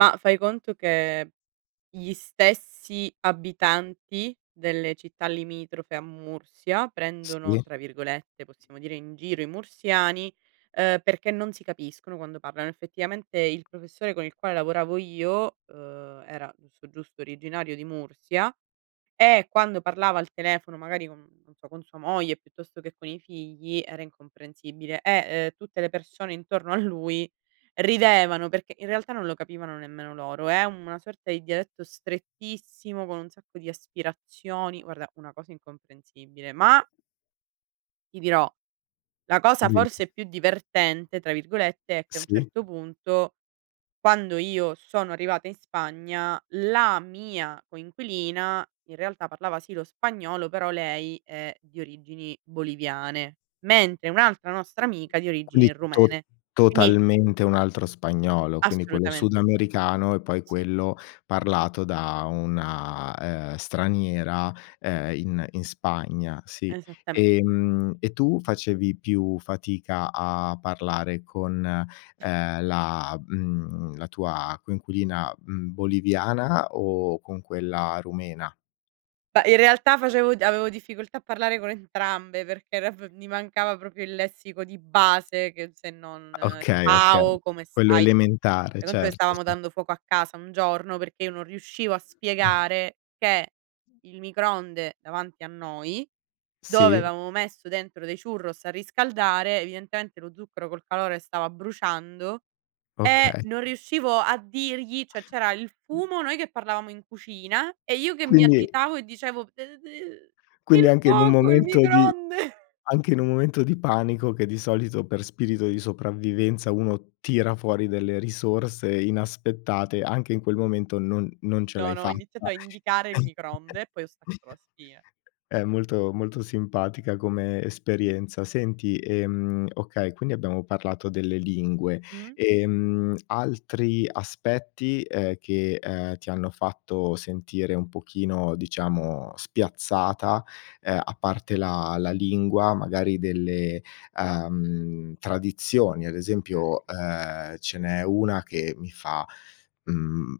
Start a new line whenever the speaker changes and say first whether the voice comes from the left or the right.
right: Ma fai conto che gli stessi abitanti delle città limitrofe a Mursia prendono
left: Sì.
right: tra virgolette, possiamo dire, "in giro" i mursiani uhm, perché non si capiscono quando parlano. Effettivamente il professore con il quale lavoravo io, uhm, era giusto, giusto originario di Mursia e quando parlava al telefono, magari con, non so, con sua moglie piuttosto che con i figli, era incomprensibile e ehm tutte le persone intorno a lui ridevano perché in realtà non lo capivano nemmeno loro. È una sorta di dialetto strettissimo con un sacco di aspirazioni. Guarda, una cosa incomprensibile, ma ti dirò, la cosa
left: Dimmi.
right: forse più "divertente" tra virgolette è che a un
left: Sì.
right: certo punto quando io sono arrivata in Spagna la mia coinquilina in realtà parlava sì lo spagnolo però lei è di origini boliviane, mentre un'altra nostra amica di
left: Quindi
right: origini
left: tot
right: rumene, quindi
left: totalmente un altro spagnolo, quindi quello
right: Assolutamente sì.
left: sudamericano e poi
right: Sì.
left: quello parlato da una, uhm, straniera, uhm, in in Spagna, sì.
right: Esattame
left: Ehm, e tu facevi più fatica a parlare con, uhm, la mhmm la tua coinquilina, mhmm, boliviana o con quella rumena?
right: Beh, in realtà facevo avevo difficoltà a parlare con entrambe perché r f mi mancava proprio il lessico di base che se non
left: Okay, okay.
right: "ciao, come
left: Quello
right: stai."
left: elementare,
right: Fai conto che
left: certo,
right: stavamo
left: ce
right: dando fuoco a casa un giorno perché io non riuscivo a spiegare che il microonde davanti a noi dove
left: Sì.
right: avevamo messo dentro dei churros a riscaldare, evidentemente lo zucchero col calore stava bruciando e
left: Okay.
right: non riuscivo a dirgli, cioè c'era il fumo noi che parlavamo in cucina e io che mi
left: Quindi
right: agitavo e dicevo: "d d
left: quindi
right: il
left: anche in un
right: fuoco, il
left: momento di
right: microonde."
left: anche in un momento di panico che di solito per spirito di sopravvivenza uno tira fuori delle risorse inaspettate, anche in quel momento non non ce
right: No,
left: l'hai
right: no, ho iniziato
left: fatta,
right: a indicare il microonde e poi ho staccato la spina.
left: È molto molto simpatica come esperienza. Senti, ehm, okay, quindi abbiamo parlato delle lingue.
right: Mh.
left: Ehm, altri aspetti, eh, che uhm ti hanno fatto sentire un pochino diciamo spiazzata, eh a parte la la lingua, magari delle uhm, tradizioni. Ad
right: Okay.
left: esempio, ehm, ce n'è una che mi fa, mhmm,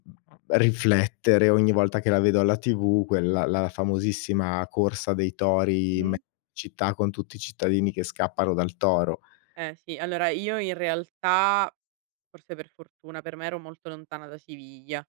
left: riflettere ogni volta che la vedo alla TV, quella, la famosissima corsa dei tori in me
right: Mh.
left: città con tutti i cittadini che scappano dal toro.
right: Eh, sì. Allora io in realtà, forse per fortuna per me, ero molto lontana da Siviglia.